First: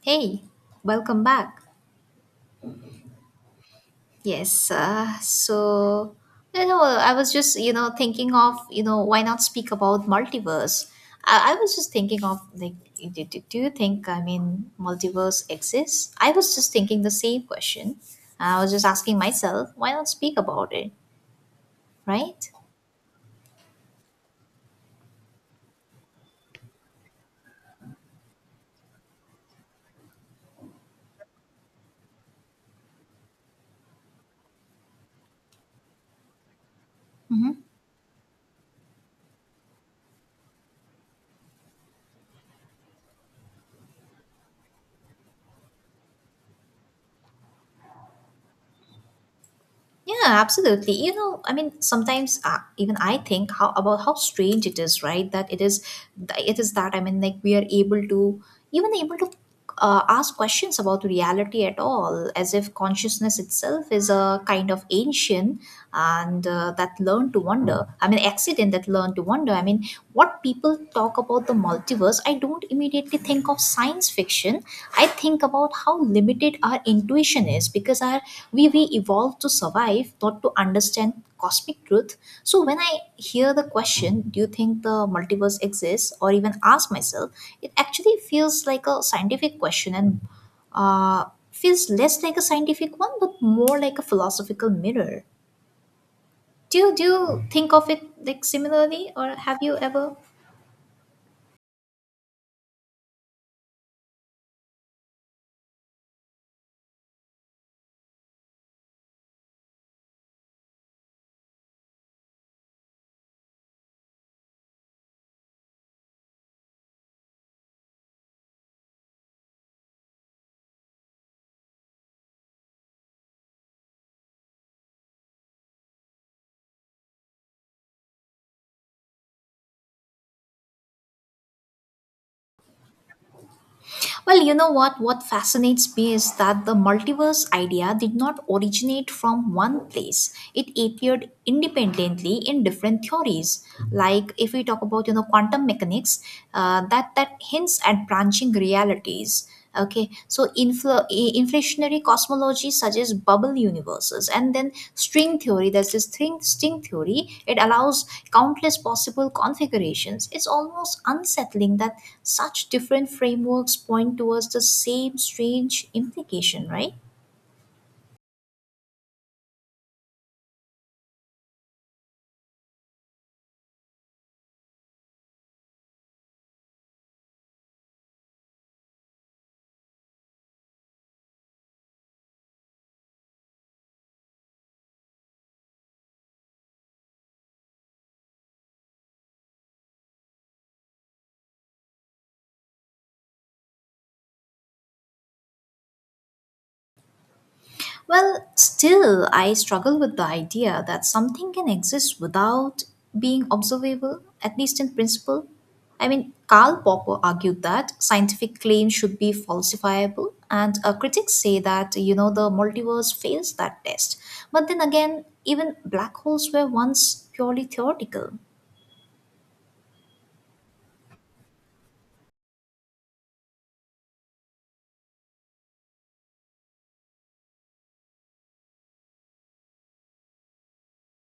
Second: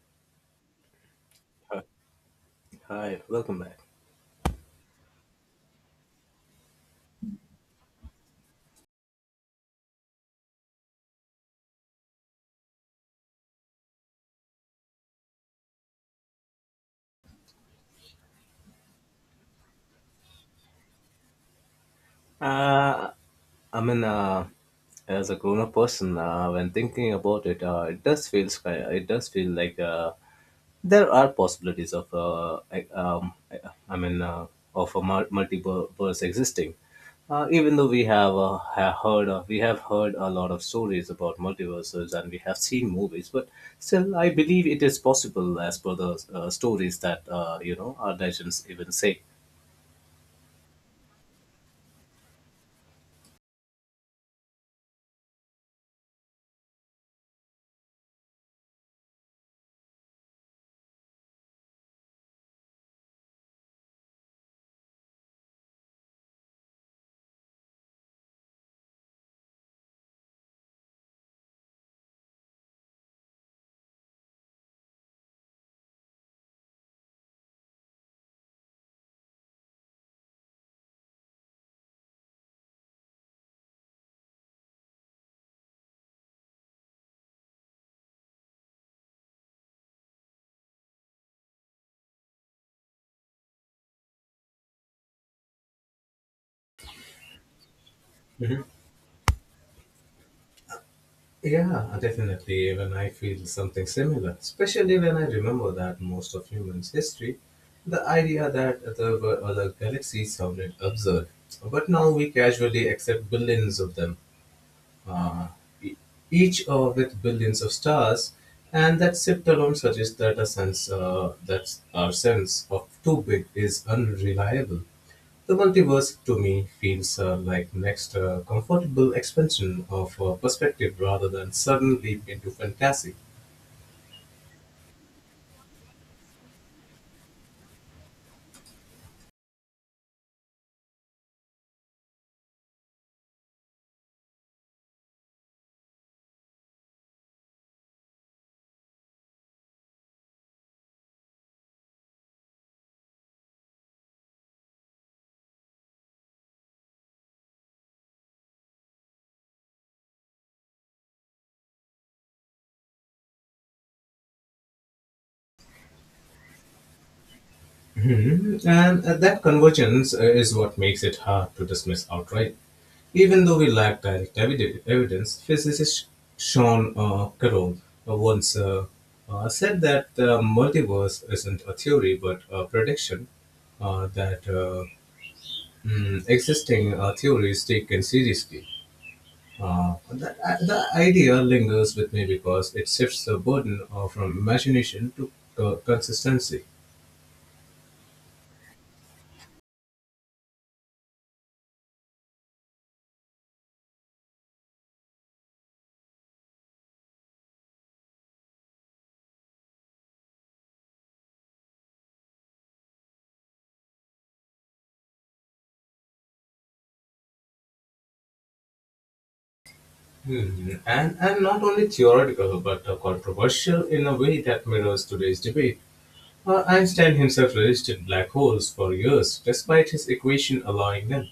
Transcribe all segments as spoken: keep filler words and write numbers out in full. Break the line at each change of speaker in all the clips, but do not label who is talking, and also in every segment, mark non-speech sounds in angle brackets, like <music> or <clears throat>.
Hey, welcome back.
Hi, welcome back.
Yes, uh, so you know, I was just you know thinking of you know why not speak about multiverse. I, I was just thinking of like, do, do, do you think I mean multiverse exists? I was just thinking the same question. I was just asking myself, why not speak about it, right?
Uh, I mean, uh, as a grown-up person, uh, when thinking about it, uh, it does feels ki- it does feel like uh, there are possibilities of uh, I- um, I I mean, uh, of a mul- multiverse existing. Uh,
Mm-hmm.
even though we have, uh, have heard of, we have heard a lot of stories about multiverses and we have seen movies, but still, I believe it is possible as per the uh, stories that uh, you know our legends even say.
Yeah, absolutely. You know, I mean, sometimes uh, even I think how about how strange it is, right? That it is, it is that I mean, like we are able to even able to uh, ask questions about reality at all, as if consciousness itself is a kind of ancient and uh, that learn to wonder I mean accident that learn to wonder. I mean, what people talk about the multiverse, I don't immediately think of science fiction. I think about how limited our intuition is because our we we evolved to survive, not to understand cosmic truth. So when I hear the question, do you think the multiverse exists or even ask myself, it actually feels like a scientific question and uh, feels less like a scientific one but more like a philosophical mirror. Do you do you think of it like similarly, or have you ever?
Yeah, definitely. Even I feel something similar, especially when I remember that most of humans' history, the idea that there were other galaxies sounded absurd. But now we casually accept billions of them, uh, e- each uh, with billions of stars, and that shift alone suggests that a sense uh, that our sense of too big is unreliable. The multiverse to me feels uh, like next uh, comfortable expansion of uh, perspective rather than sudden leap into fantasy.
Well, you know, what what fascinates me is that the multiverse idea did not originate from one place. It appeared independently in different theories. Like, if we talk about you know quantum mechanics, uh, that that hints at branching realities. Okay, so infl- i- inflationary cosmology suggests bubble universes, and then string theory. There's this string string theory. It allows countless possible configurations. It's almost unsettling that such different frameworks point towards the same strange implication, right?
Mhm. And uh, that convergence uh, is what makes it hard to dismiss outright. Even though we lack direct evid- evidence, physicist Sean uh, Carroll uh, once uh, uh, said that the multiverse isn't a theory but a prediction uh, that uh, mm, existing uh, theories taken seriously. Uh, the, the idea lingers with me because it shifts the burden uh, from imagination to co- consistency.
Well, still, I struggle with the idea that something can exist without being observable, at least in principle. I mean, Karl Popper argued that scientific claims should be falsifiable, and uh, critics say that, you know, the multiverse fails that test. But then again, even black holes were once purely theoretical.
Hmm. And, and not only theoretical but uh, controversial in a way that mirrors today's debate. Uh, Einstein himself resisted black holes for years, despite his equation allowing them.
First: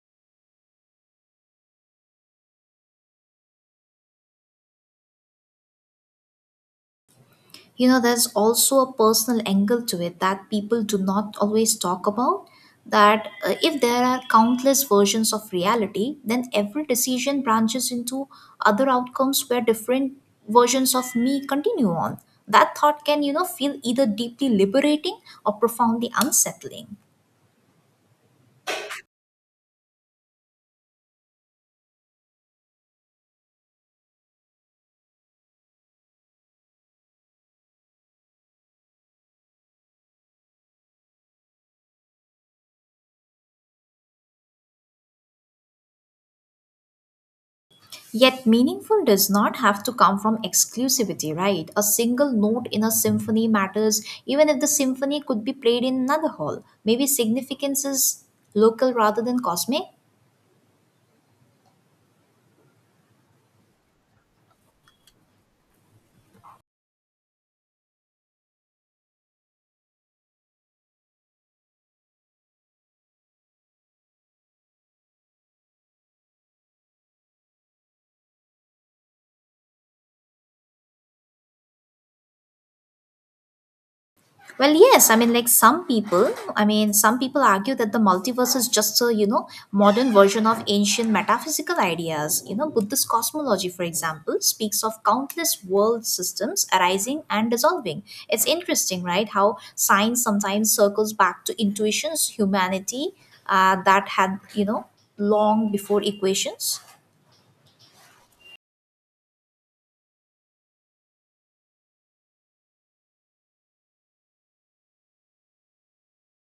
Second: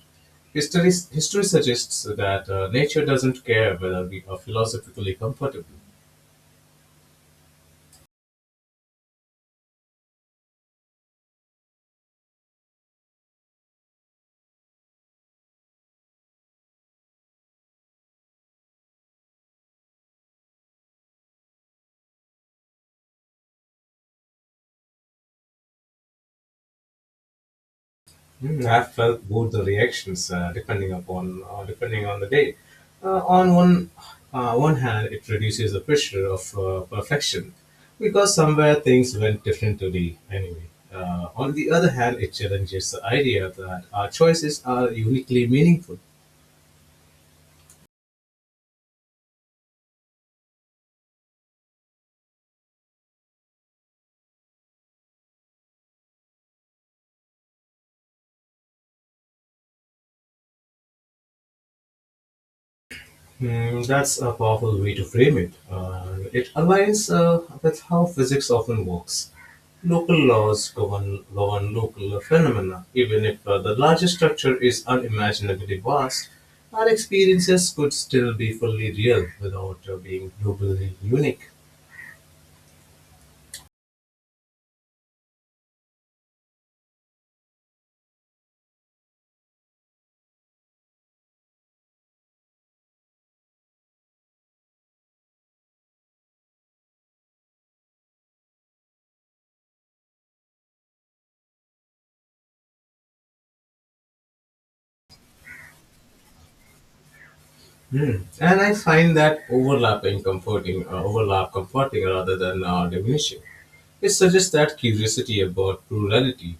History, history suggests that uh, nature doesn't care whether we are philosophically comfortable.
You know, there's also a personal angle to it that people do not always talk about. That uh, if there are countless versions of reality, then every decision branches into other outcomes where different versions of me continue on. That thought can, you know, feel either deeply liberating or profoundly unsettling.
Mm, I've felt both the reactions uh, depending upon uh, depending on the day. Uh, on one uh, one hand, it reduces the pressure of uh, perfection because somewhere things went differently anyway. Uh, on the other hand, it challenges the idea that our choices are uniquely meaningful.
Yet meaningful does not have to come from exclusivity, right? A single note in a symphony matters even if the symphony could be played in another hall. Maybe significance is local rather than cosmic.
Mm, that's a powerful way to frame it. Uh, it aligns uh, with how physics often works. Local laws govern, govern local phenomena, even if uh, the larger structure is unimaginably vast. Our experiences could still be fully real without uh, being globally unique.
Well, yes. I mean, like some people, I mean, some people argue that the multiverse is just a, you know, modern version of ancient metaphysical ideas. You know, Buddhist cosmology, for example, speaks of countless world systems arising and dissolving. It's interesting, right? How science sometimes circles back to intuitions, humanity uh, that had, you know, long before equations.
Hmm. And I find that overlapping comforting, uh, overlap comforting rather than uh, diminishing. It suggests that curiosity about plurality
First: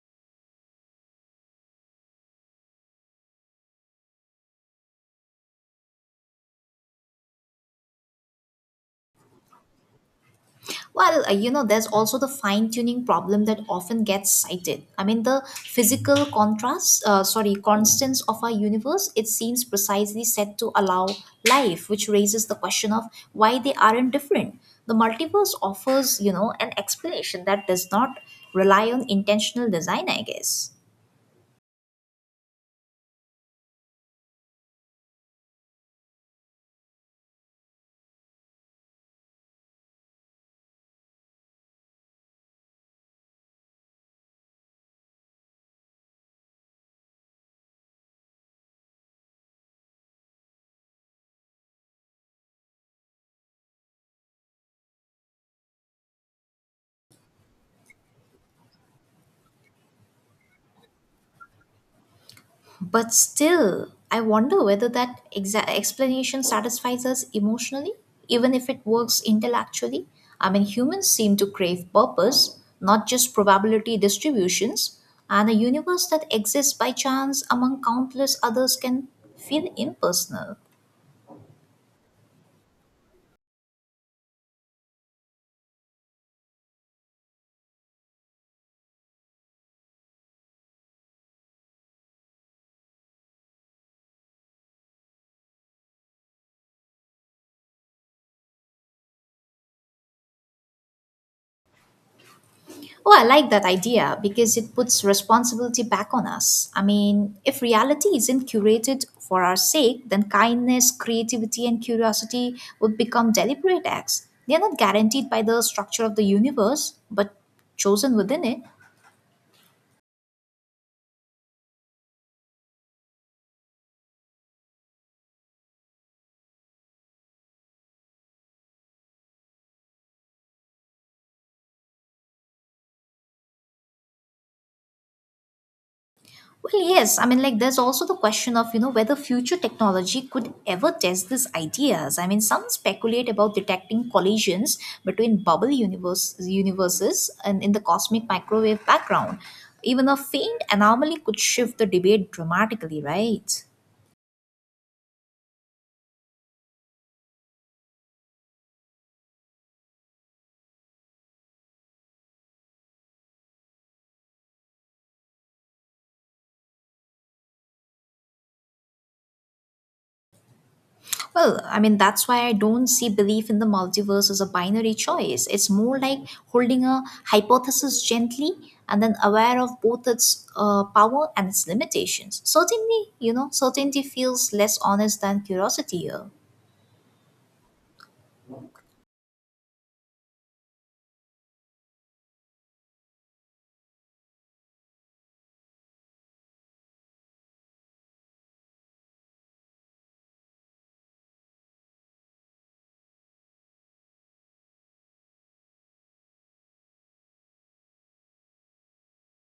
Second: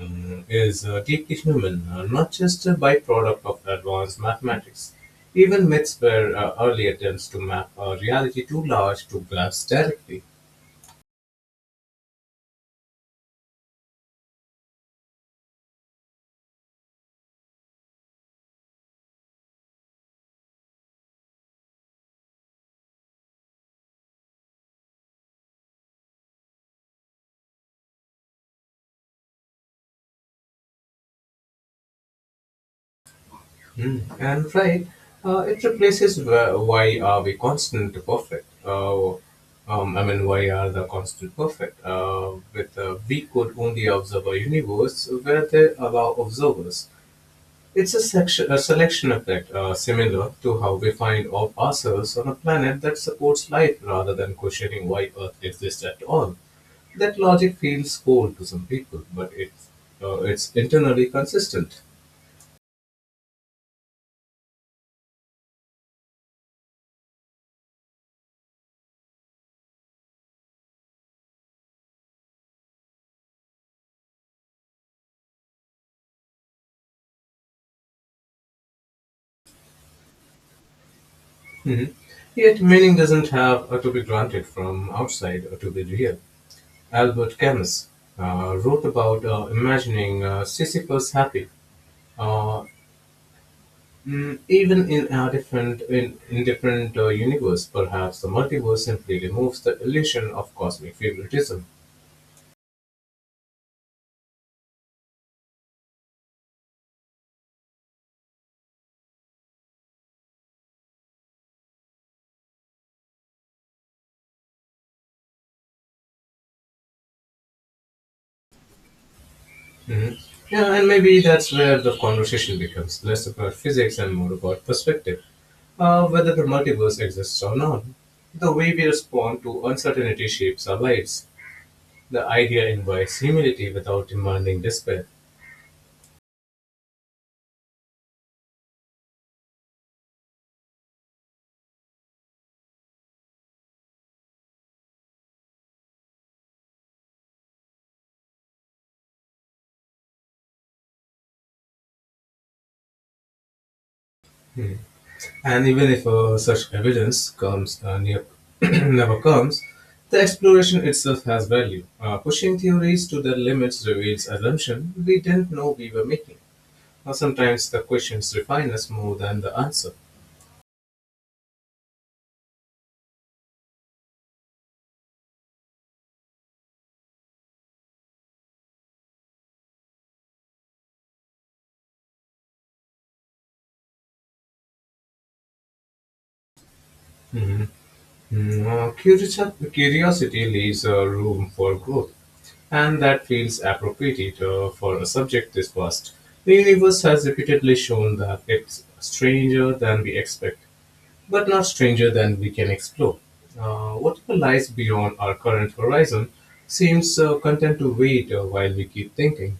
um, is uh, deeply human, uh, not just a byproduct of advanced mathematics. Even myths were uh, early attempts to map a reality too large to grasp directly.
Well, uh, you know, there's also the fine tuning problem that often gets cited. I mean, the physical contrast, uh, sorry, constants of our universe, it seems precisely set to allow life, which raises the question of why they aren't different. The multiverse offers, you know, an explanation that does not rely on intentional design, I guess.
Mm. And flying, uh, it replaces wh- why are we constant to perfect? Uh, um, I mean, why are the constant perfect? Uh, with uh, we could only observe a universe where they allow observers. It's a, section, a selection effect, uh, similar to how we find of ourselves on a planet that supports life rather than questioning why Earth exists at all. That logic feels cold to some people, but it's, uh, it's internally consistent.
But still, I wonder whether that exa- explanation satisfies us emotionally, even if it works intellectually. I mean, humans seem to crave purpose, not just probability distributions, and a universe that exists by chance among countless others can feel impersonal.
Mhm. Yet meaning doesn't have uh, to be granted from outside uh, to be real. Albert Camus uh, wrote about uh, imagining uh, Sisyphus happy, uh, mm, even in a different in, in different uh, universe. Perhaps the multiverse simply removes the illusion of cosmic favoritism.
Oh, I like that idea because it puts responsibility back on us. I mean, if reality isn't curated for our sake, then kindness, creativity, and curiosity would become deliberate acts. They are not guaranteed by the structure of the universe, but chosen within it.
Mhm. Yeah, and maybe that's where the conversation becomes less about physics and more about perspective, uh, whether the multiverse exists or not. The way we respond to uncertainty shapes our lives. The idea invites humility without demanding despair.
Well, yes. I mean, like, there's also the question of, you know, whether future technology could ever test these ideas. I mean, some speculate about detecting collisions between bubble universe, universes and in the cosmic microwave background. Even a faint anomaly could shift the debate dramatically, right?
And even if uh, such evidence comes uh, near, <clears throat> never comes, the exploration itself has value. Uh, pushing theories to their limits reveals assumptions we didn't know we were making. Or sometimes the questions refine us more than the answer.
Well, I mean, that's why I don't see belief in the multiverse as a binary choice. It's more like holding a hypothesis gently and then aware of both its uh, power and its limitations. Certainly, you know, certainty feels less honest than curiosity here.
Mm, uh, curiosi- Curiosity leaves uh, room for growth, and that feels appropriate uh, for a subject this vast. The universe has repeatedly shown that it's stranger than we expect, but not stranger than we can explore. Uh, whatever lies beyond our current horizon seems uh, content to wait uh, while we keep thinking.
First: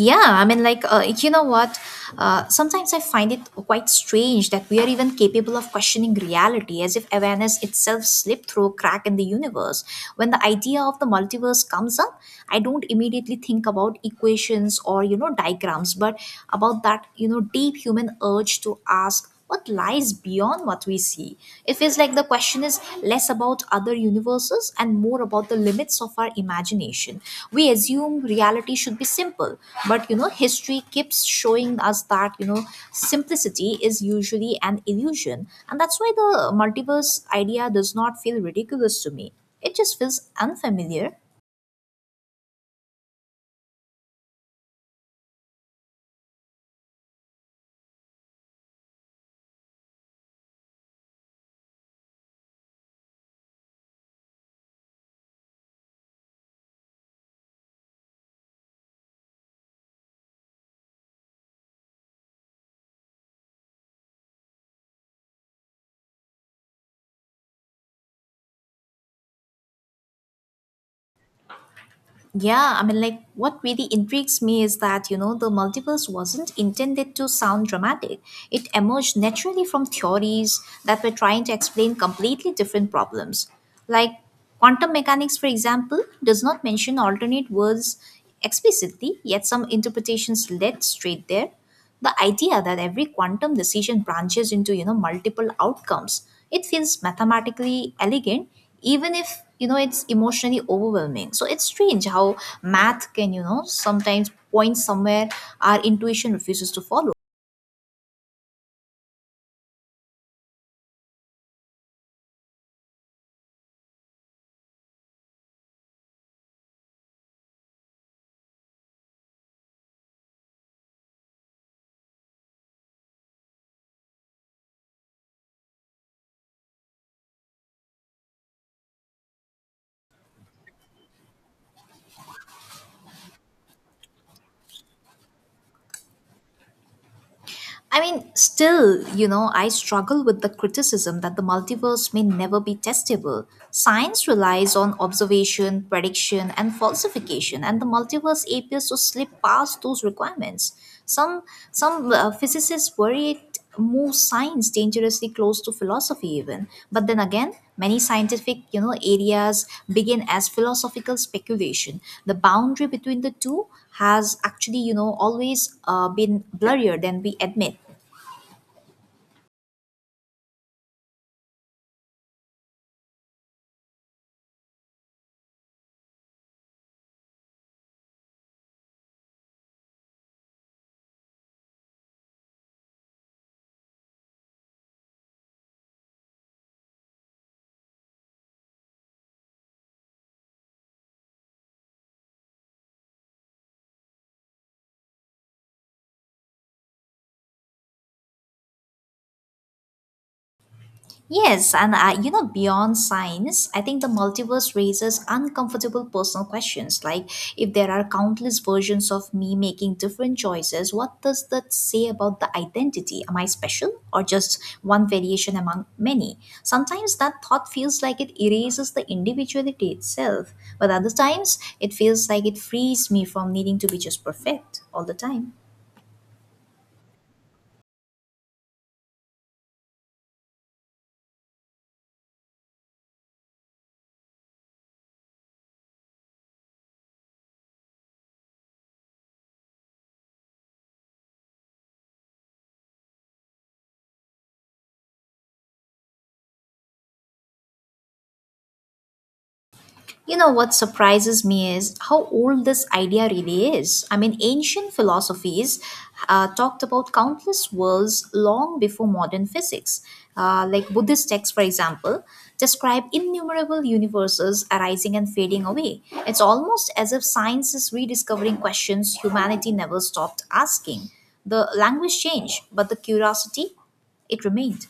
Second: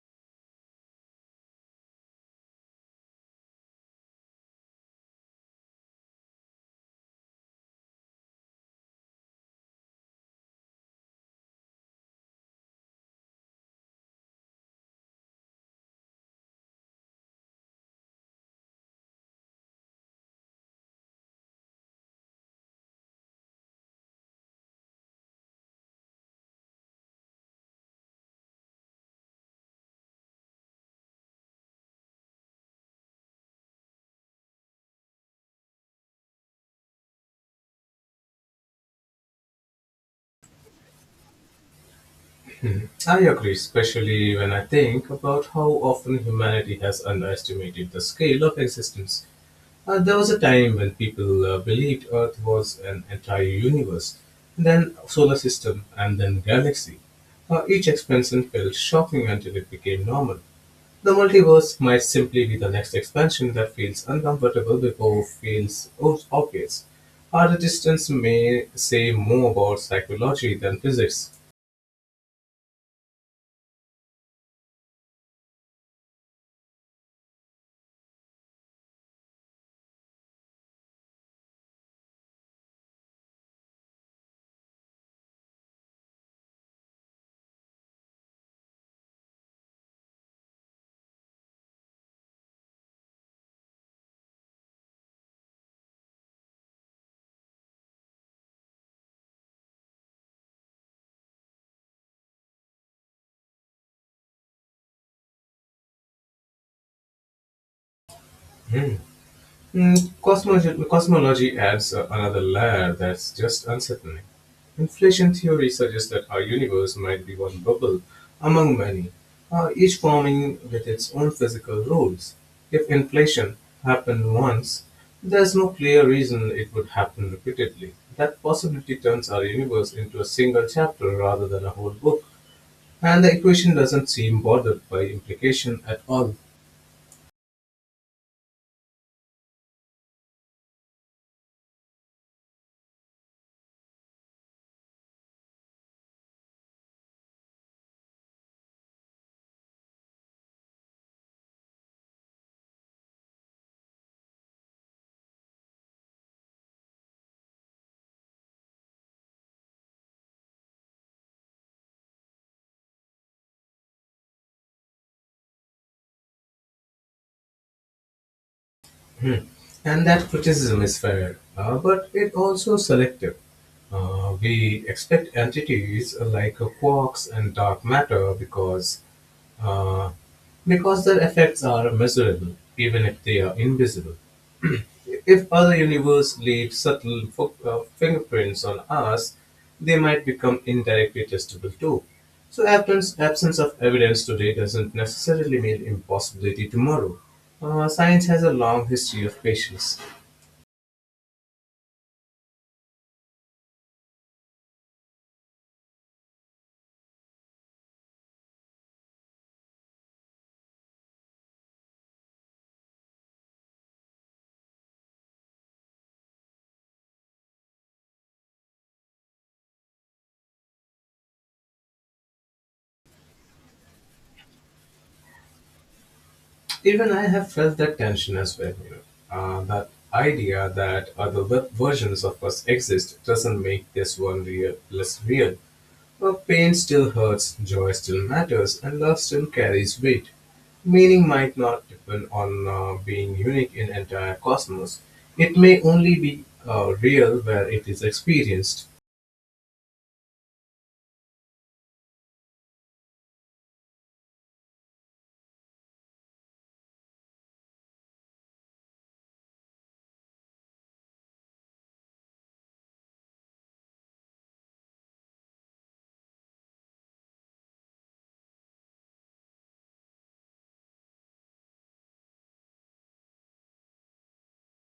Yeah, I mean, like, uh, you know what? Uh, sometimes I find it quite strange that we are even capable of questioning reality, as if awareness itself slipped through a crack in the universe. When the idea of the multiverse comes up, I don't immediately think about equations or, you know, diagrams, but about that, you know, deep human urge to ask what lies beyond what we see. It feels like the question is less about other universes and more about the limits of our imagination. We assume reality should be simple, but you know, history keeps showing us that you know, simplicity is usually an illusion, and that's why the multiverse idea does not feel ridiculous to me. It just feels unfamiliar.
I agree, especially when I think about how often humanity has underestimated the scale of existence. Uh, there was a time when people uh, believed Earth was an entire universe, then solar system, and then galaxy. Uh, each expansion felt shocking until it became normal. The multiverse might simply be the next expansion that feels uncomfortable before feels obvious. Our distance may say more about psychology than physics.
Yeah, I mean, like, what really intrigues me is that, you know, the multiverse wasn't intended to sound dramatic. It emerged naturally from theories that were trying to explain completely different problems. Like, quantum mechanics, for example, does not mention alternate worlds explicitly, yet some interpretations led straight there. The idea that every quantum decision branches into you know multiple outcomes, it feels mathematically elegant, even if you know it's emotionally overwhelming. So it's strange how math can you know sometimes point somewhere our intuition refuses to follow.
Mm, cosmology, cosmology adds uh, another layer that's just unsettling. Inflation theory suggests that our universe might be one bubble among many, uh, each forming with its own physical rules. If inflation happened once, there's no clear reason it would happen repeatedly. That possibility turns our universe into a single chapter rather than a whole book, and the equation doesn't seem bothered by implication at all.
I mean, still, you know, I struggle with the criticism that the multiverse may never be testable. Science relies on observation, prediction, and falsification, and the multiverse appears to slip past those requirements. Some some uh, physicists worry it it moves science dangerously close to philosophy even. But then again, many scientific you know areas begin as philosophical speculation. The boundary between the two has actually you know always uh, been blurrier than we admit.
Hmm. And that criticism is fair, uh, but it also selective. Uh, we expect entities like uh, quarks and dark matter because uh, because their effects are measurable, even if they are invisible. If other universes leave subtle uh, fingerprints on us, they might become indirectly testable too. So, absence, absence of evidence today doesn't necessarily mean impossibility tomorrow. Uh, science has a long history of patience.
Yes, and uh, you know, beyond science, I think the multiverse raises uncomfortable personal questions, like if there are countless versions of me making different choices, what does that say about the identity? Am I special or just one variation among many? Sometimes that thought feels like it erases the individuality itself, but other times it feels like it frees me from needing to be just perfect all the time.
Even I have felt that tension as well. You know, uh, that idea that other ver- versions of us exist doesn't make this one real less real. For pain still hurts, joy still matters, and love still carries weight. Meaning might not depend on uh, being unique in entire cosmos. It may only be uh, real where it is experienced.
You know what surprises me is how old this idea really is. I mean, ancient philosophies uh, talked about countless worlds long before modern physics. Uh, like Buddhist texts, for example, describe innumerable universes arising and fading away. It's almost as if science is rediscovering questions humanity never stopped asking. The language changed, but the curiosity, it remained.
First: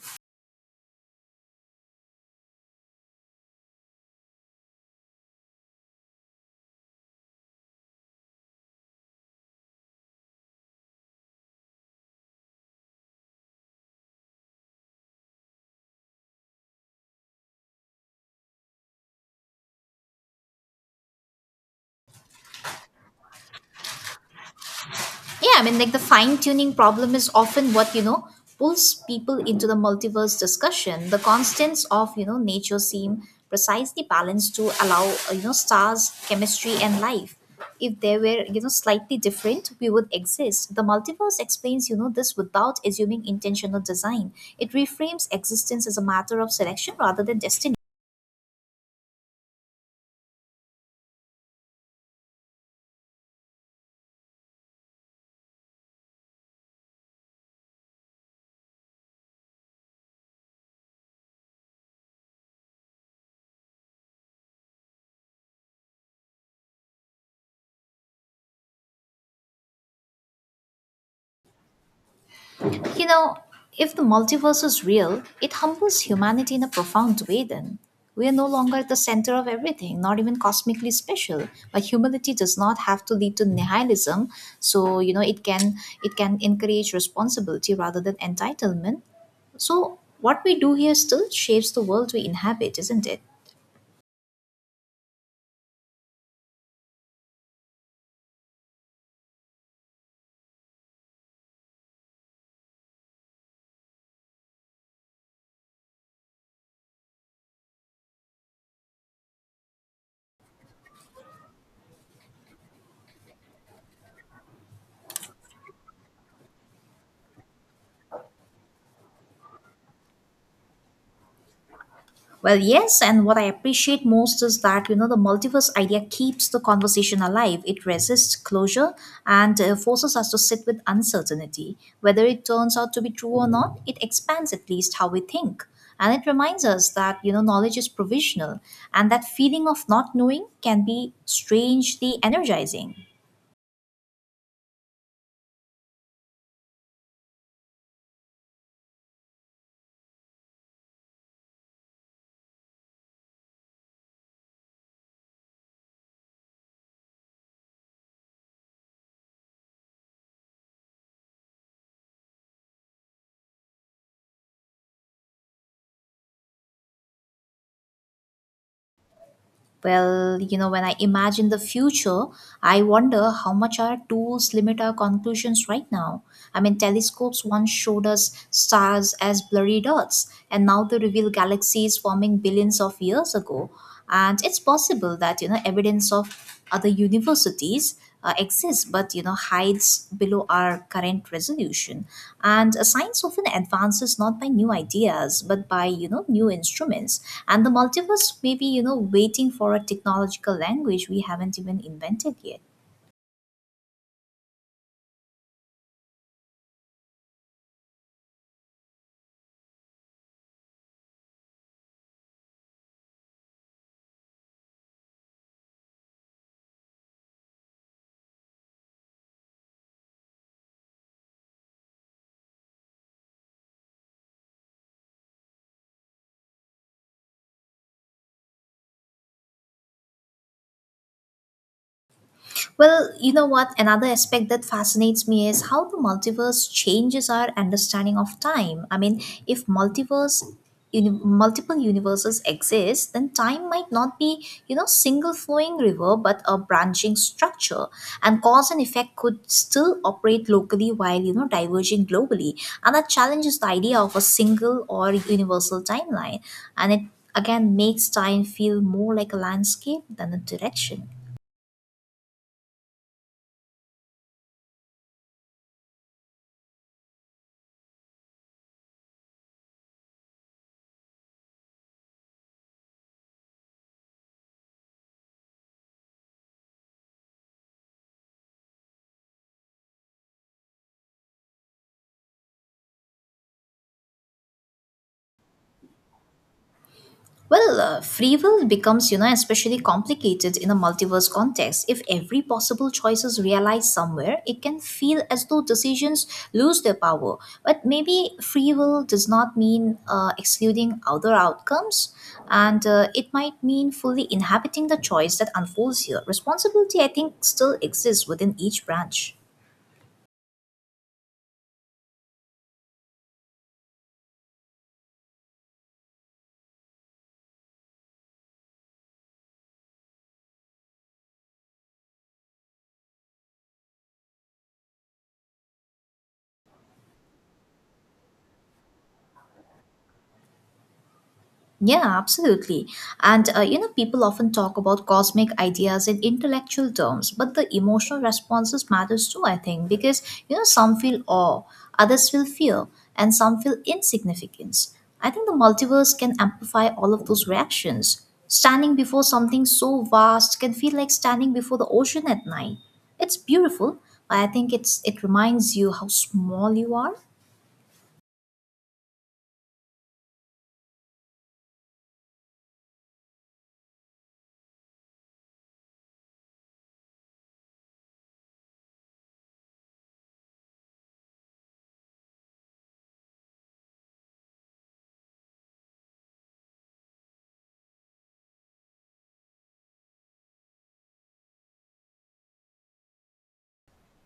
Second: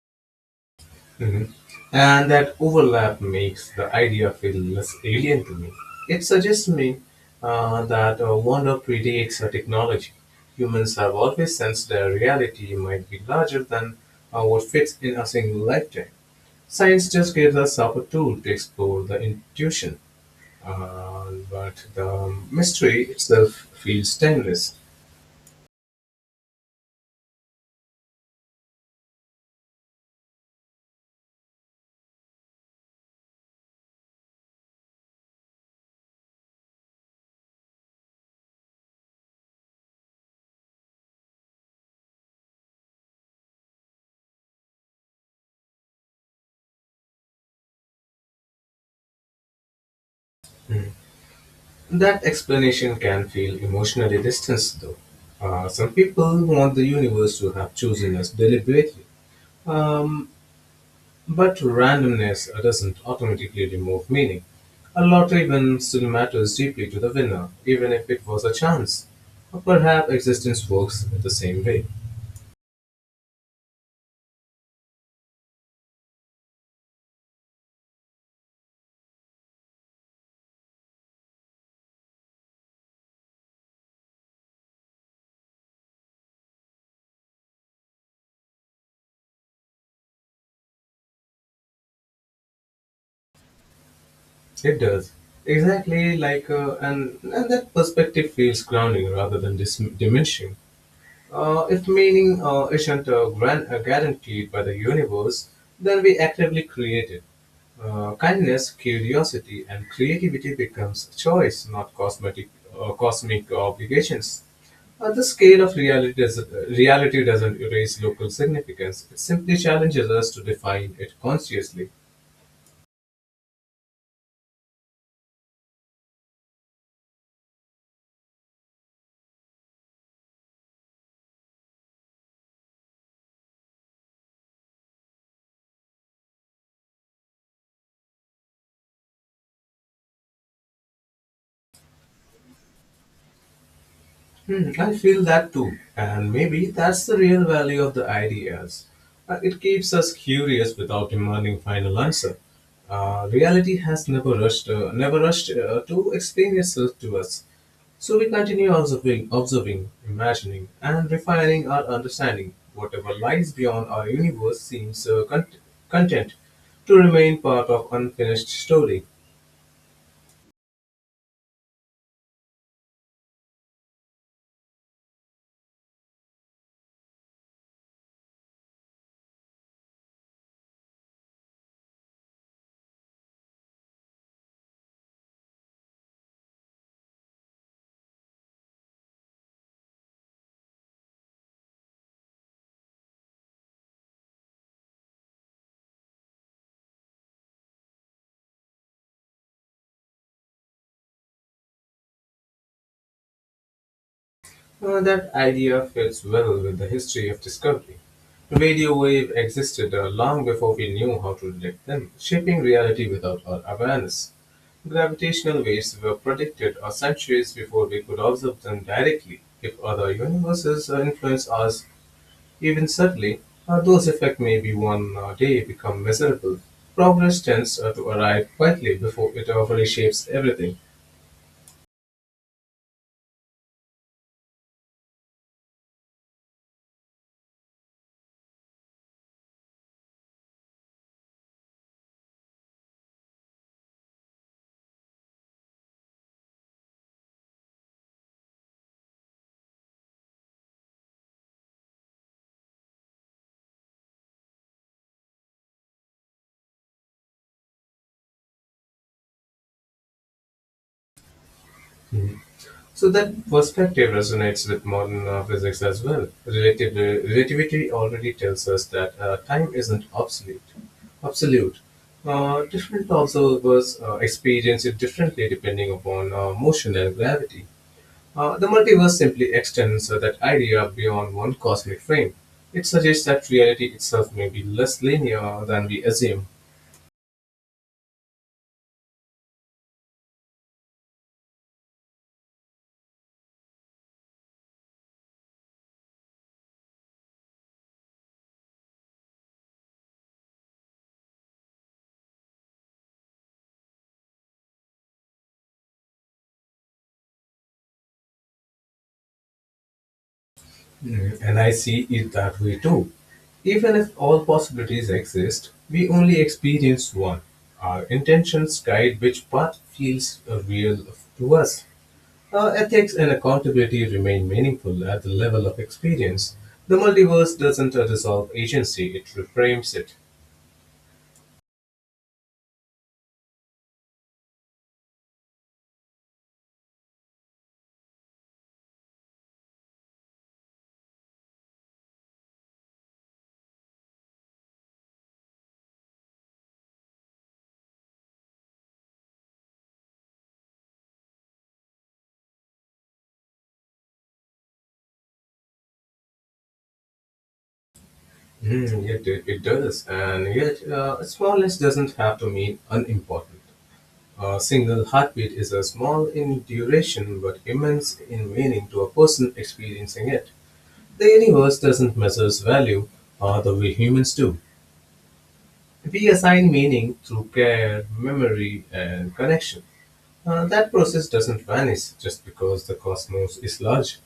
Mhm. And that overlap makes the idea feel less alien to me. It suggests me uh, that uh, wonder predates a technology. Humans have always sensed their reality might be larger than uh, what fits in a single lifetime. Science just gives us a tool to explore the intuition, uh, but the mystery itself feels timeless.
Yeah, I mean, like the fine tuning problem is often what, you know, pulls people into the multiverse discussion. The constants of, you know, nature seem precisely balanced to allow, uh, you know, stars, chemistry, and life. If they were, you know, slightly different, we would exist. The multiverse explains, you know, this without assuming intentional design. It reframes existence as a matter of selection rather than destiny.
That explanation can feel emotionally distanced, though. Uh, some people want the universe to have chosen us deliberately, um, but randomness doesn't automatically remove meaning. A lottery win still matters deeply to the winner, even if it was a chance. Perhaps existence works the same way.
You know, if the multiverse is real, it humbles humanity in a profound way then. We are no longer at the center of everything, not even cosmically special. But humility does not have to lead to nihilism. So, you know, it can it can encourage responsibility rather than entitlement. So what we do here still shapes the world we inhabit, isn't it?
It does. Exactly like, uh, and, and that perspective feels grounding rather than dis- diminishing. Uh, if meaning uh, isn't uh, gran- uh, guaranteed by the universe, then we actively create it. Uh, kindness, curiosity, and creativity becomes choice, not cosmetic, uh, cosmic obligations. Uh, the scale of reality, does, uh, reality doesn't erase local significance. It simply challenges us to define it consciously.
Well, yes, and what I appreciate most is that you know the multiverse idea keeps the conversation alive. It resists closure and uh, forces us to sit with uncertainty, whether it turns out to be true or not. It expands at least how we think, and it reminds us that you know knowledge is provisional, and that feeling of not knowing can be strangely energizing.
Hmm, I feel that too, and maybe that's the real value of the ideas. Uh, it keeps us curious without demanding final answer. Uh, reality has never rushed, uh, never rushed uh, to explain itself to us, so we continue observing, observing, imagining, and refining our understanding. Whatever lies beyond our universe seems uh, cont- content to remain part of unfinished story.
Well, you know, when I imagine the future, I wonder how much our tools limit our conclusions right now. I mean, telescopes once showed us stars as blurry dots, and now they reveal galaxies forming billions of years ago. And it's possible that, you know, evidence of other universities uh, exist but you know hides below our current resolution, and uh, science often advances not by new ideas but by you know new instruments, and the multiverse may be you know waiting for a technological language we haven't even invented yet.
Uh, that idea fits well with the history of discovery. Radio waves existed uh, long before we knew how to detect them, shaping reality without our awareness. Gravitational waves were predicted uh, centuries before we could observe them directly. If other universes uh, influence us even subtly, uh, those effects may be one uh, day become measurable. Progress tends uh, to arrive quietly before it uh, reshapes everything.
Well, you know what? Another aspect that fascinates me is how the multiverse changes our understanding of time. I mean, if multiverse uni- multiple universes exist, then time might not be you know single flowing river but a branching structure, and cause and effect could still operate locally while you know diverging globally, and that challenges the idea of a single or universal timeline, and it again makes time feel more like a landscape than a direction.
So that perspective resonates with modern uh, physics as well. Relativ- relativity already tells us that uh, time isn't obsolete, absolute. Uh, different observers uh, experience it differently depending upon uh, motion and gravity. Uh, the multiverse simply extends uh, that idea beyond one cosmic frame. It suggests that reality itself may be less linear than we assume.
Well, uh, free will becomes, you know, especially complicated in a multiverse context. If every possible choice is realized somewhere, it can feel as though decisions lose their power. But maybe free will does not mean uh, excluding other outcomes, and uh, it might mean fully inhabiting the choice that unfolds here. Responsibility, I think, still exists within each branch.
Mm. And I see it that way too. Even if all possibilities exist, we only experience one. Our intentions guide which path feels uh, real to us. Our ethics and accountability remain meaningful at the level of experience. The multiverse doesn't uh, dissolve agency, it reframes it.
Yeah, absolutely. And uh, you know, people often talk about cosmic ideas in intellectual terms, but the emotional responses matters too, I think, because you know, some feel awe, others feel fear, and some feel insignificance. I think the multiverse can amplify all of those reactions. Standing before something so vast can feel like standing before the ocean at night. It's beautiful, but I think it's it reminds you how small you are.
Mm, it, it, it does, and yet uh, smallness doesn't have to mean unimportant. A single heartbeat is a small in duration but immense in meaning to a person experiencing it. The universe doesn't measure value uh, the way humans do. We assign meaning through care, memory, and connection. Uh, that process doesn't vanish just because the cosmos is large.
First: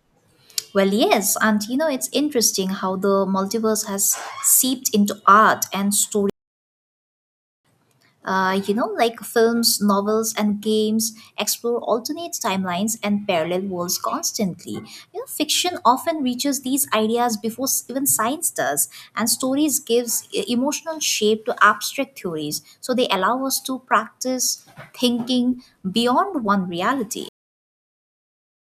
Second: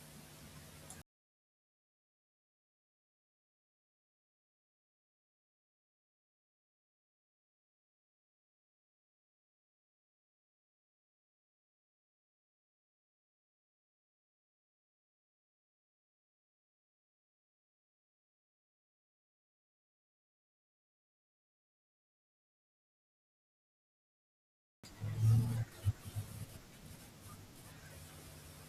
Well, yes, and you know, it's interesting how the multiverse has seeped into art and story. Uh, you know, like films, novels, and games explore alternate timelines and parallel worlds constantly. You know, fiction often reaches these ideas before s- even science does, and stories gives e- emotional shape to abstract theories. So they allow us to practice thinking beyond one reality.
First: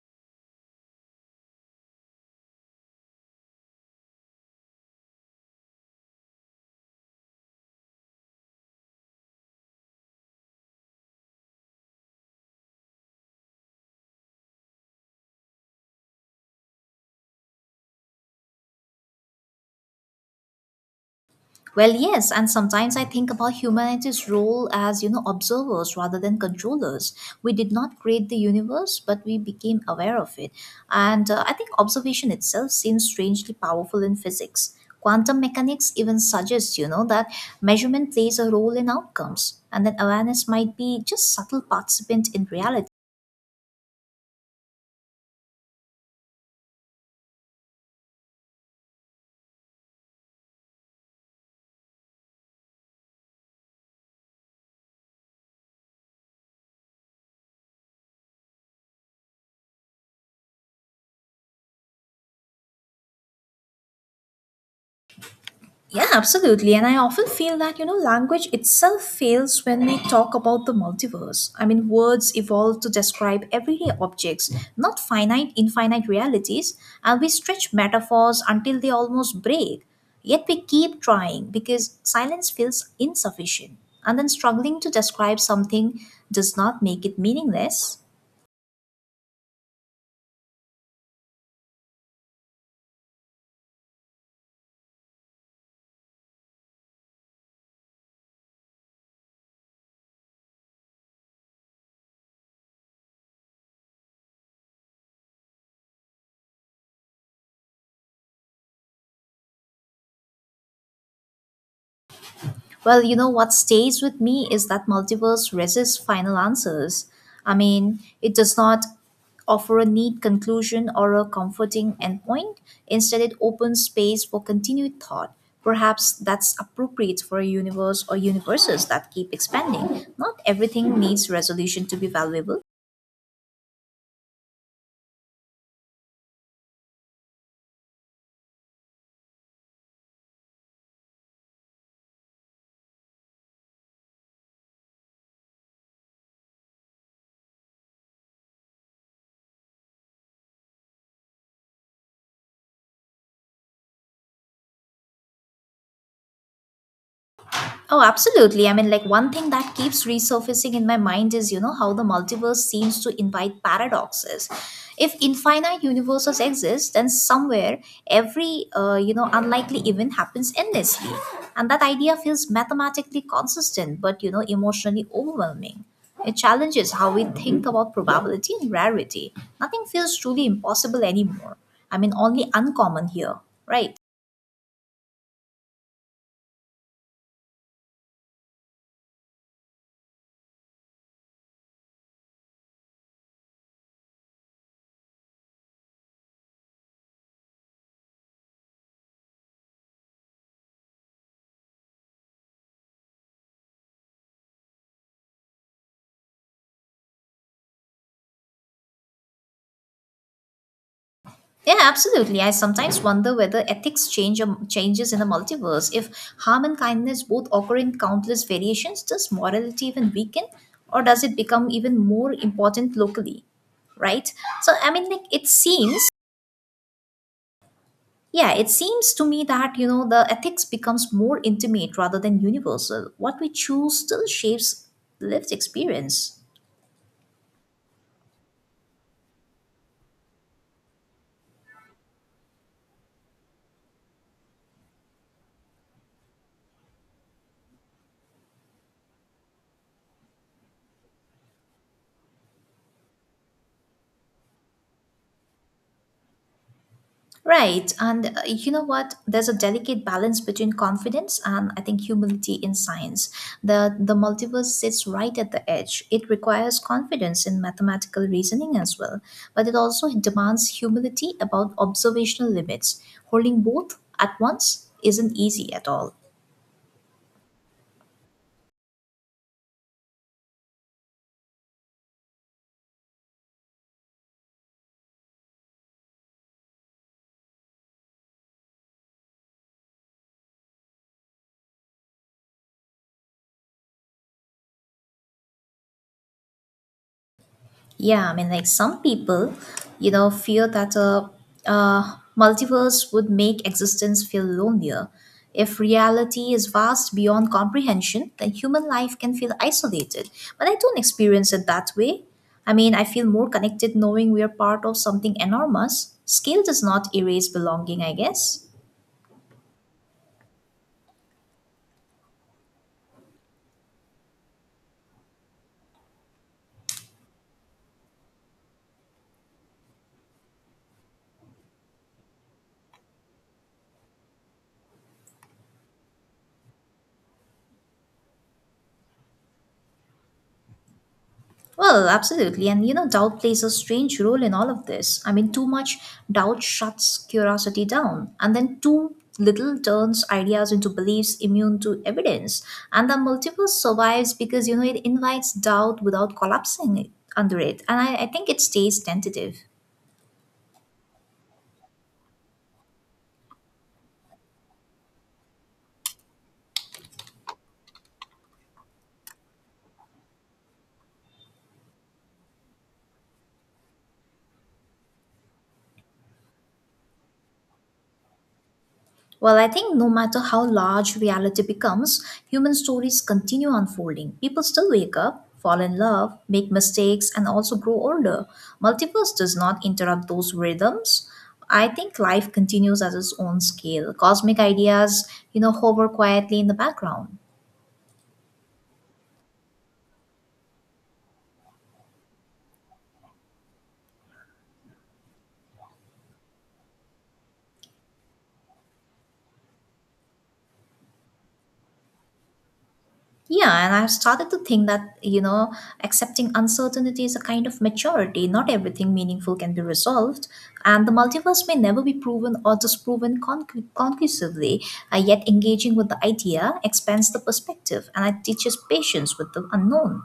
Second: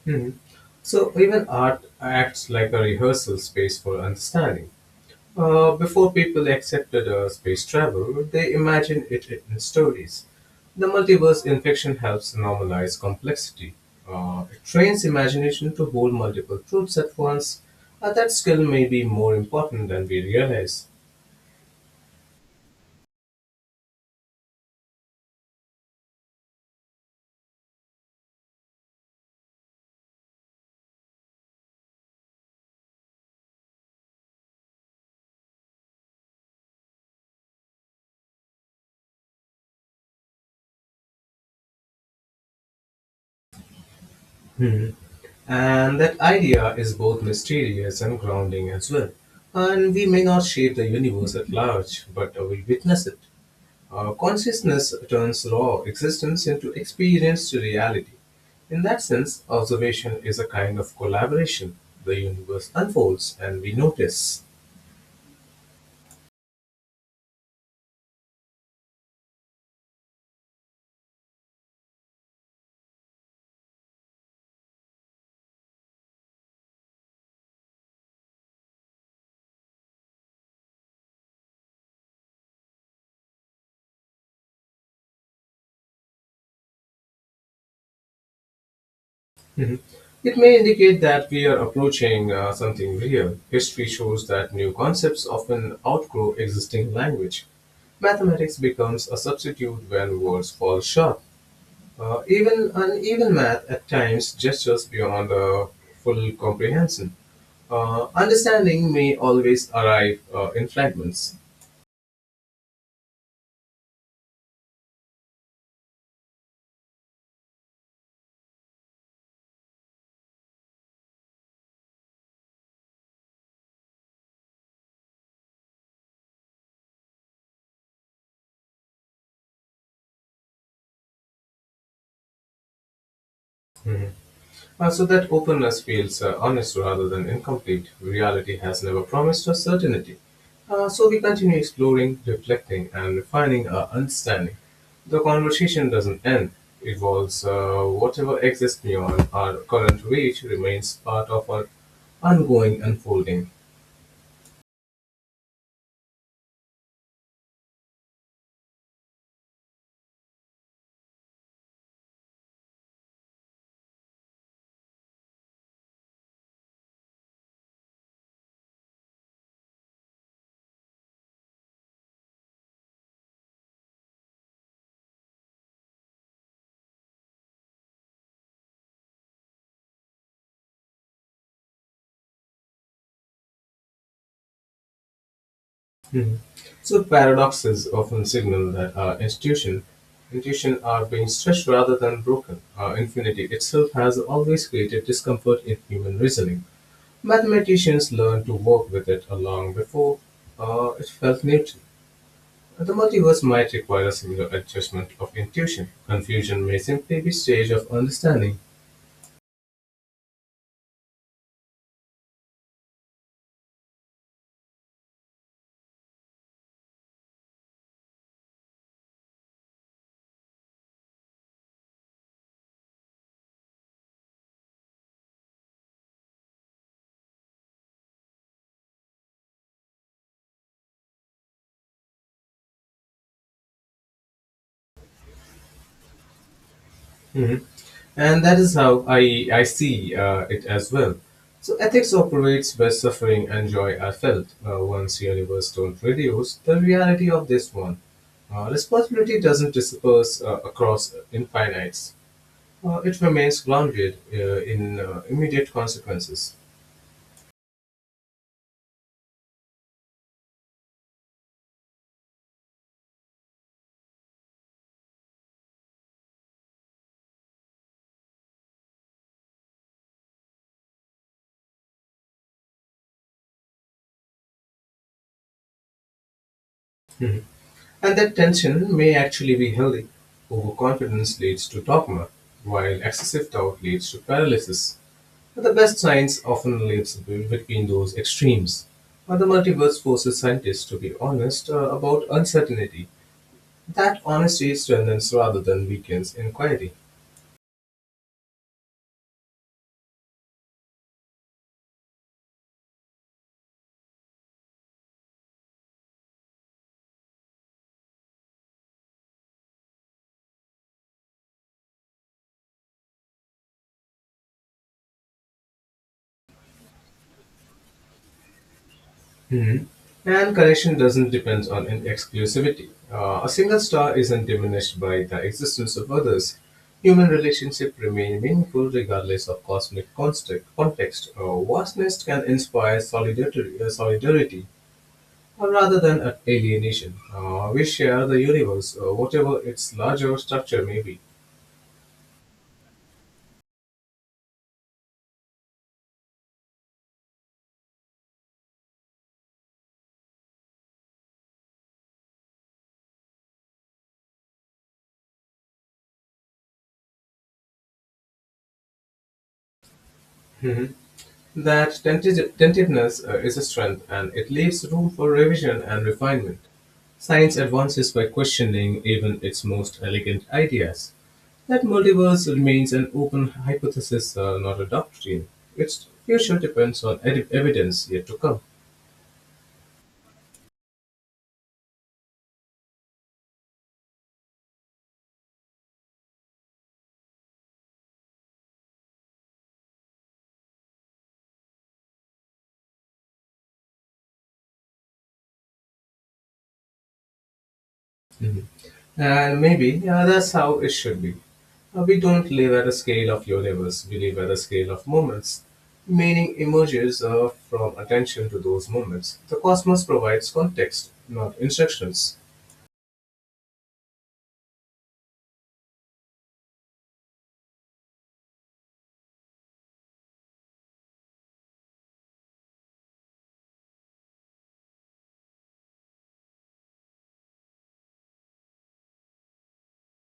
Mhm. So even art acts like a rehearsal space for understanding. Uh, before people accepted uh, space travel, they imagined it in stories. The multiverse in fiction helps normalize complexity. Uh, it trains imagination to hold multiple truths at once. Uh, that skill may be more important than we realize.
Well, yes, and sometimes I think about humanity's role as, you know, observers rather than controllers. We did not create the universe, but we became aware of it. And uh, I think observation itself seems strangely powerful in physics. Quantum mechanics even suggests, you know, that measurement plays a role in outcomes, and that awareness might be just subtle participant in reality.
Hmm. And that idea is both mysterious and grounding as well. And we may not shape the universe at large, but uh, we witness it. Uh, consciousness turns raw existence into experienced reality. In that sense, observation is a kind of collaboration. The universe unfolds and we notice.
Yeah, absolutely. And I often feel that, you know, language itself fails when we talk about the multiverse. I mean, words evolve to describe everyday objects, not finite, infinite realities, and we stretch metaphors until they almost break. Yet we keep trying because silence feels insufficient. And then struggling to describe something does not make it meaningless.
Mhm. It may indicate that we are approaching uh, something real. History shows that new concepts often outgrow existing language. Mathematics becomes a substitute when words fall short. Uh, even uneven math at times gestures beyond uh, full comprehension. Uh, understanding may always arrive uh, in fragments,
Well, you know what stays with me is that multiverse resists final answers. I mean, it does not offer a neat conclusion or a comforting endpoint. Instead, it opens space for continued thought. Perhaps that's appropriate for a universe or universes that keep expanding. Not everything needs resolution to be valuable.
uh, so that openness feels uh, honest rather than incomplete. Reality has never promised us certainty. Uh, so we continue exploring, reflecting, and refining our understanding. The conversation doesn't end, it evolves. Uh, whatever exists beyond our current reach remains part of our ongoing unfolding.
Oh, absolutely. I mean, like one thing that keeps resurfacing in my mind is, you know, how the multiverse seems to invite paradoxes. If infinite universes exist, then somewhere every, uh, you know, unlikely event happens endlessly. And that idea feels mathematically consistent, but, you know, emotionally overwhelming. It challenges how we think about probability and rarity. Nothing feels truly impossible anymore. I mean, only uncommon here, right?
Mhm. So paradoxes often signal that our institution, intuition are being stretched rather than broken. Uh, infinity itself has always created discomfort in human reasoning. Mathematicians learned to work with it long before uh, it felt neutral. The multiverse might require a similar adjustment of intuition. Confusion may simply be stage of understanding.
Yeah, absolutely. I sometimes wonder whether ethics change um, changes in the multiverse. If harm and kindness both occur in countless variations, does morality even weaken, or does it become even more important locally? Right. So I mean, like it seems. Yeah, it seems to me that you know the ethics becomes more intimate rather than universal. What we choose still shapes lived experience.
And that is how I, I see uh, it as well. So ethics operates where suffering and joy are felt. Uh, once universe don't reduce the reality of this one. Uh, responsibility doesn't disperse uh, across infinites. Uh, it remains grounded uh, in uh, immediate consequences.
Right. And uh, you know what? There's a delicate balance between confidence and I think humility in science. The the multiverse sits right at the edge. It requires confidence in mathematical reasoning as well, but it also demands humility about observational limits. Holding both at once isn't easy at all.
Mhm. And that tension may actually be healthy. Overconfidence leads to dogma, while excessive doubt leads to paralysis. But the best science often lives between those extremes. But the multiverse forces scientists to be honest uh, about uncertainty. That honesty strengthens rather than weakens inquiry.
Yeah, I mean, like some people, you know, fear that a, a multiverse would make existence feel lonelier. If reality is vast beyond comprehension, then human life can feel isolated. But I don't experience it that way. I mean, I feel more connected knowing we are part of something enormous. Scale does not erase belonging, I guess.
Mhm. And connection doesn't depend on an exclusivity. Uh, a single star isn't diminished by the existence of others. Human relationships remain meaningful regardless of cosmic context. context. Uh, vastness can inspire solidarity, uh, solidarity, uh, rather than an alienation. uh, we share the universe, uh, whatever its larger structure may be.
Well, absolutely. And you know, doubt plays a strange role in all of this. I mean, too much doubt shuts curiosity down, and then too little turns ideas into beliefs immune to evidence. And the multiverse survives because, you know, it invites doubt without collapsing under it. And I, I think it stays tentative.
Mhm. That tenti- tentativeness uh, is a strength and it leaves room for revision and refinement. Science advances by questioning even its most elegant ideas. That multiverse remains an open hypothesis, uh, not a doctrine. Its future depends on ed- evidence yet to come.
Well, I think no matter how large reality becomes, human stories continue unfolding. People still wake up, fall in love, make mistakes, and also grow older. Multiverse does not interrupt those rhythms. I think life continues at its own scale. Cosmic ideas, you know, hover quietly in the background.
And maybe yeah, that's how it should be. Uh, we don't live at a scale of universe, we live at a scale of moments. Meaning emerges uh, from attention to those moments. The cosmos provides context, not instructions.
Yeah, and I've started to think that, you know, accepting uncertainty is a kind of maturity. Not everything meaningful can be resolved, and the multiverse may never be proven or disproven conc- conclusively. Uh, yet, engaging with the idea expands the perspective and it teaches patience with the unknown.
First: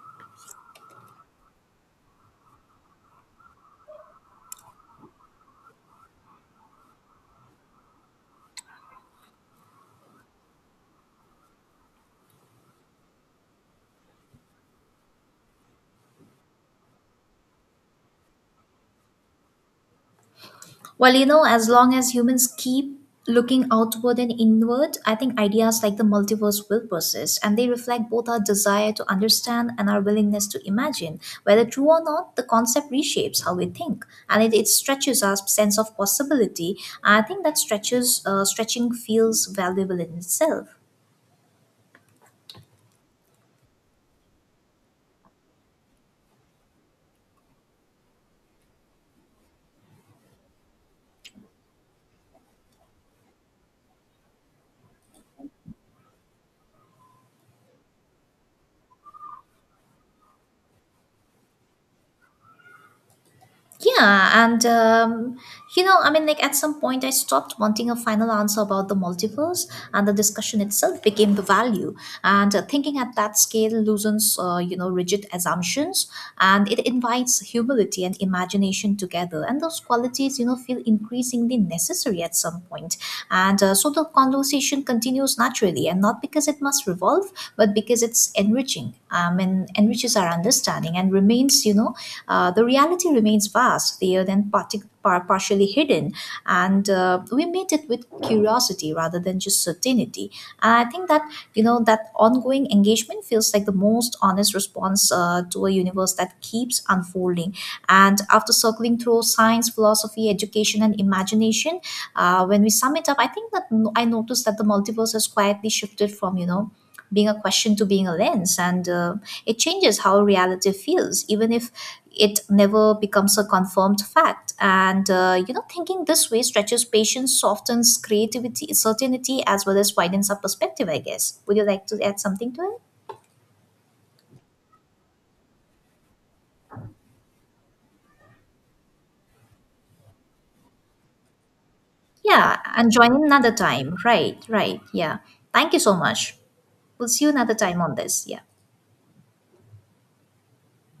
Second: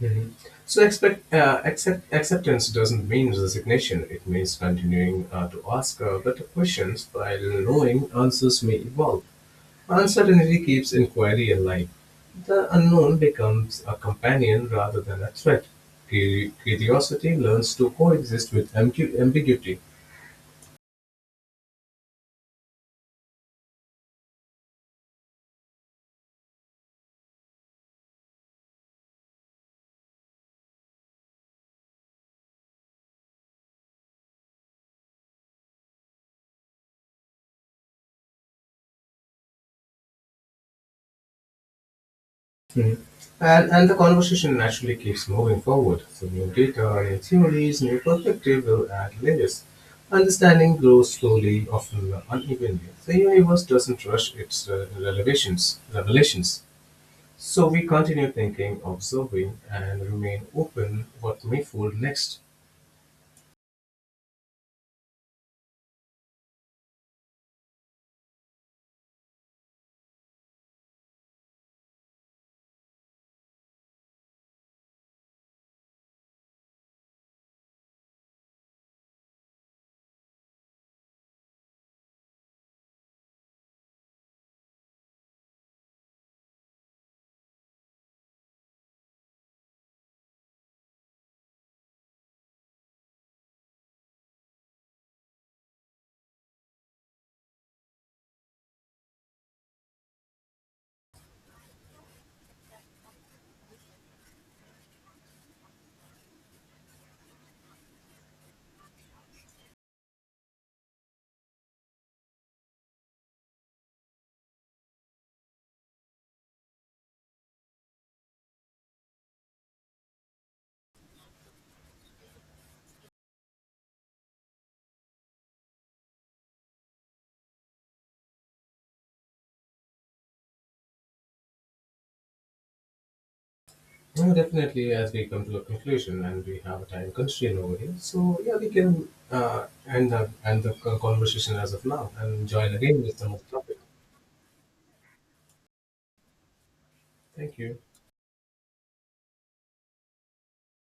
Mhm. So expect, uh, accept, acceptance doesn't mean resignation. It means continuing uh, to ask uh, better questions while knowing answers may evolve. Uncertainty keeps inquiry alive. The unknown becomes a companion rather than a threat. Cu- Curiosity learns to coexist with ambu- ambiguity.
Well, you know, as long as humans keep looking outward and inward, I think ideas like the multiverse will persist and they reflect both our desire to understand and our willingness to imagine. Whether true or not, the concept reshapes how we think and it, it stretches our sense of possibility. I think that stretches, uh, stretching feels valuable in itself.
Mhm. And, and the conversation naturally keeps moving forward. So new data, new theories, new perspective will add layers. Understanding grows slowly, often unevenly. The universe doesn't rush its uh, revelations. revelations. So we continue thinking, observing, and remain open what may fold next.
Yeah, and um, you know, I mean, like at some point, I stopped wanting a final answer about the multiverse, and the discussion itself became the value. And uh, thinking at that scale loosens, uh, you know, rigid assumptions, and it invites humility and imagination together. And those qualities, you know, feel increasingly necessary at some point. And uh, so the conversation continues naturally naturally and not because it must revolve but because it's enriching um, and enriches our understanding and remains, you know, uh, the reality remains vast there then partic- par- partially hidden, and uh, we meet it with curiosity rather than just certainty. And I think that, you know, that ongoing engagement feels like the most honest response uh, to a universe that keeps unfolding. And after circling through science, philosophy, education, and imagination, uh, when we sum it up, I think that no- I noticed that the multiverse has quietly shifted from, you know, being a question to being a lens, and uh, it changes how reality feels, even if it never becomes a confirmed fact. And, uh, you know, thinking this way stretches patience, softens creativity, certainty, as well as widens our perspective, I guess. Would you like to add something to it?
Well, definitely, as we come to a conclusion and we have a time constraint over here, so yeah, we can uh, end the, end the conversation as of now and
Yeah,
join
and
again
join
with
in
the next
another
topic.
time. Right, right. Yeah. Thank you so much. We'll see you another
Thank you.
time on this. Yeah.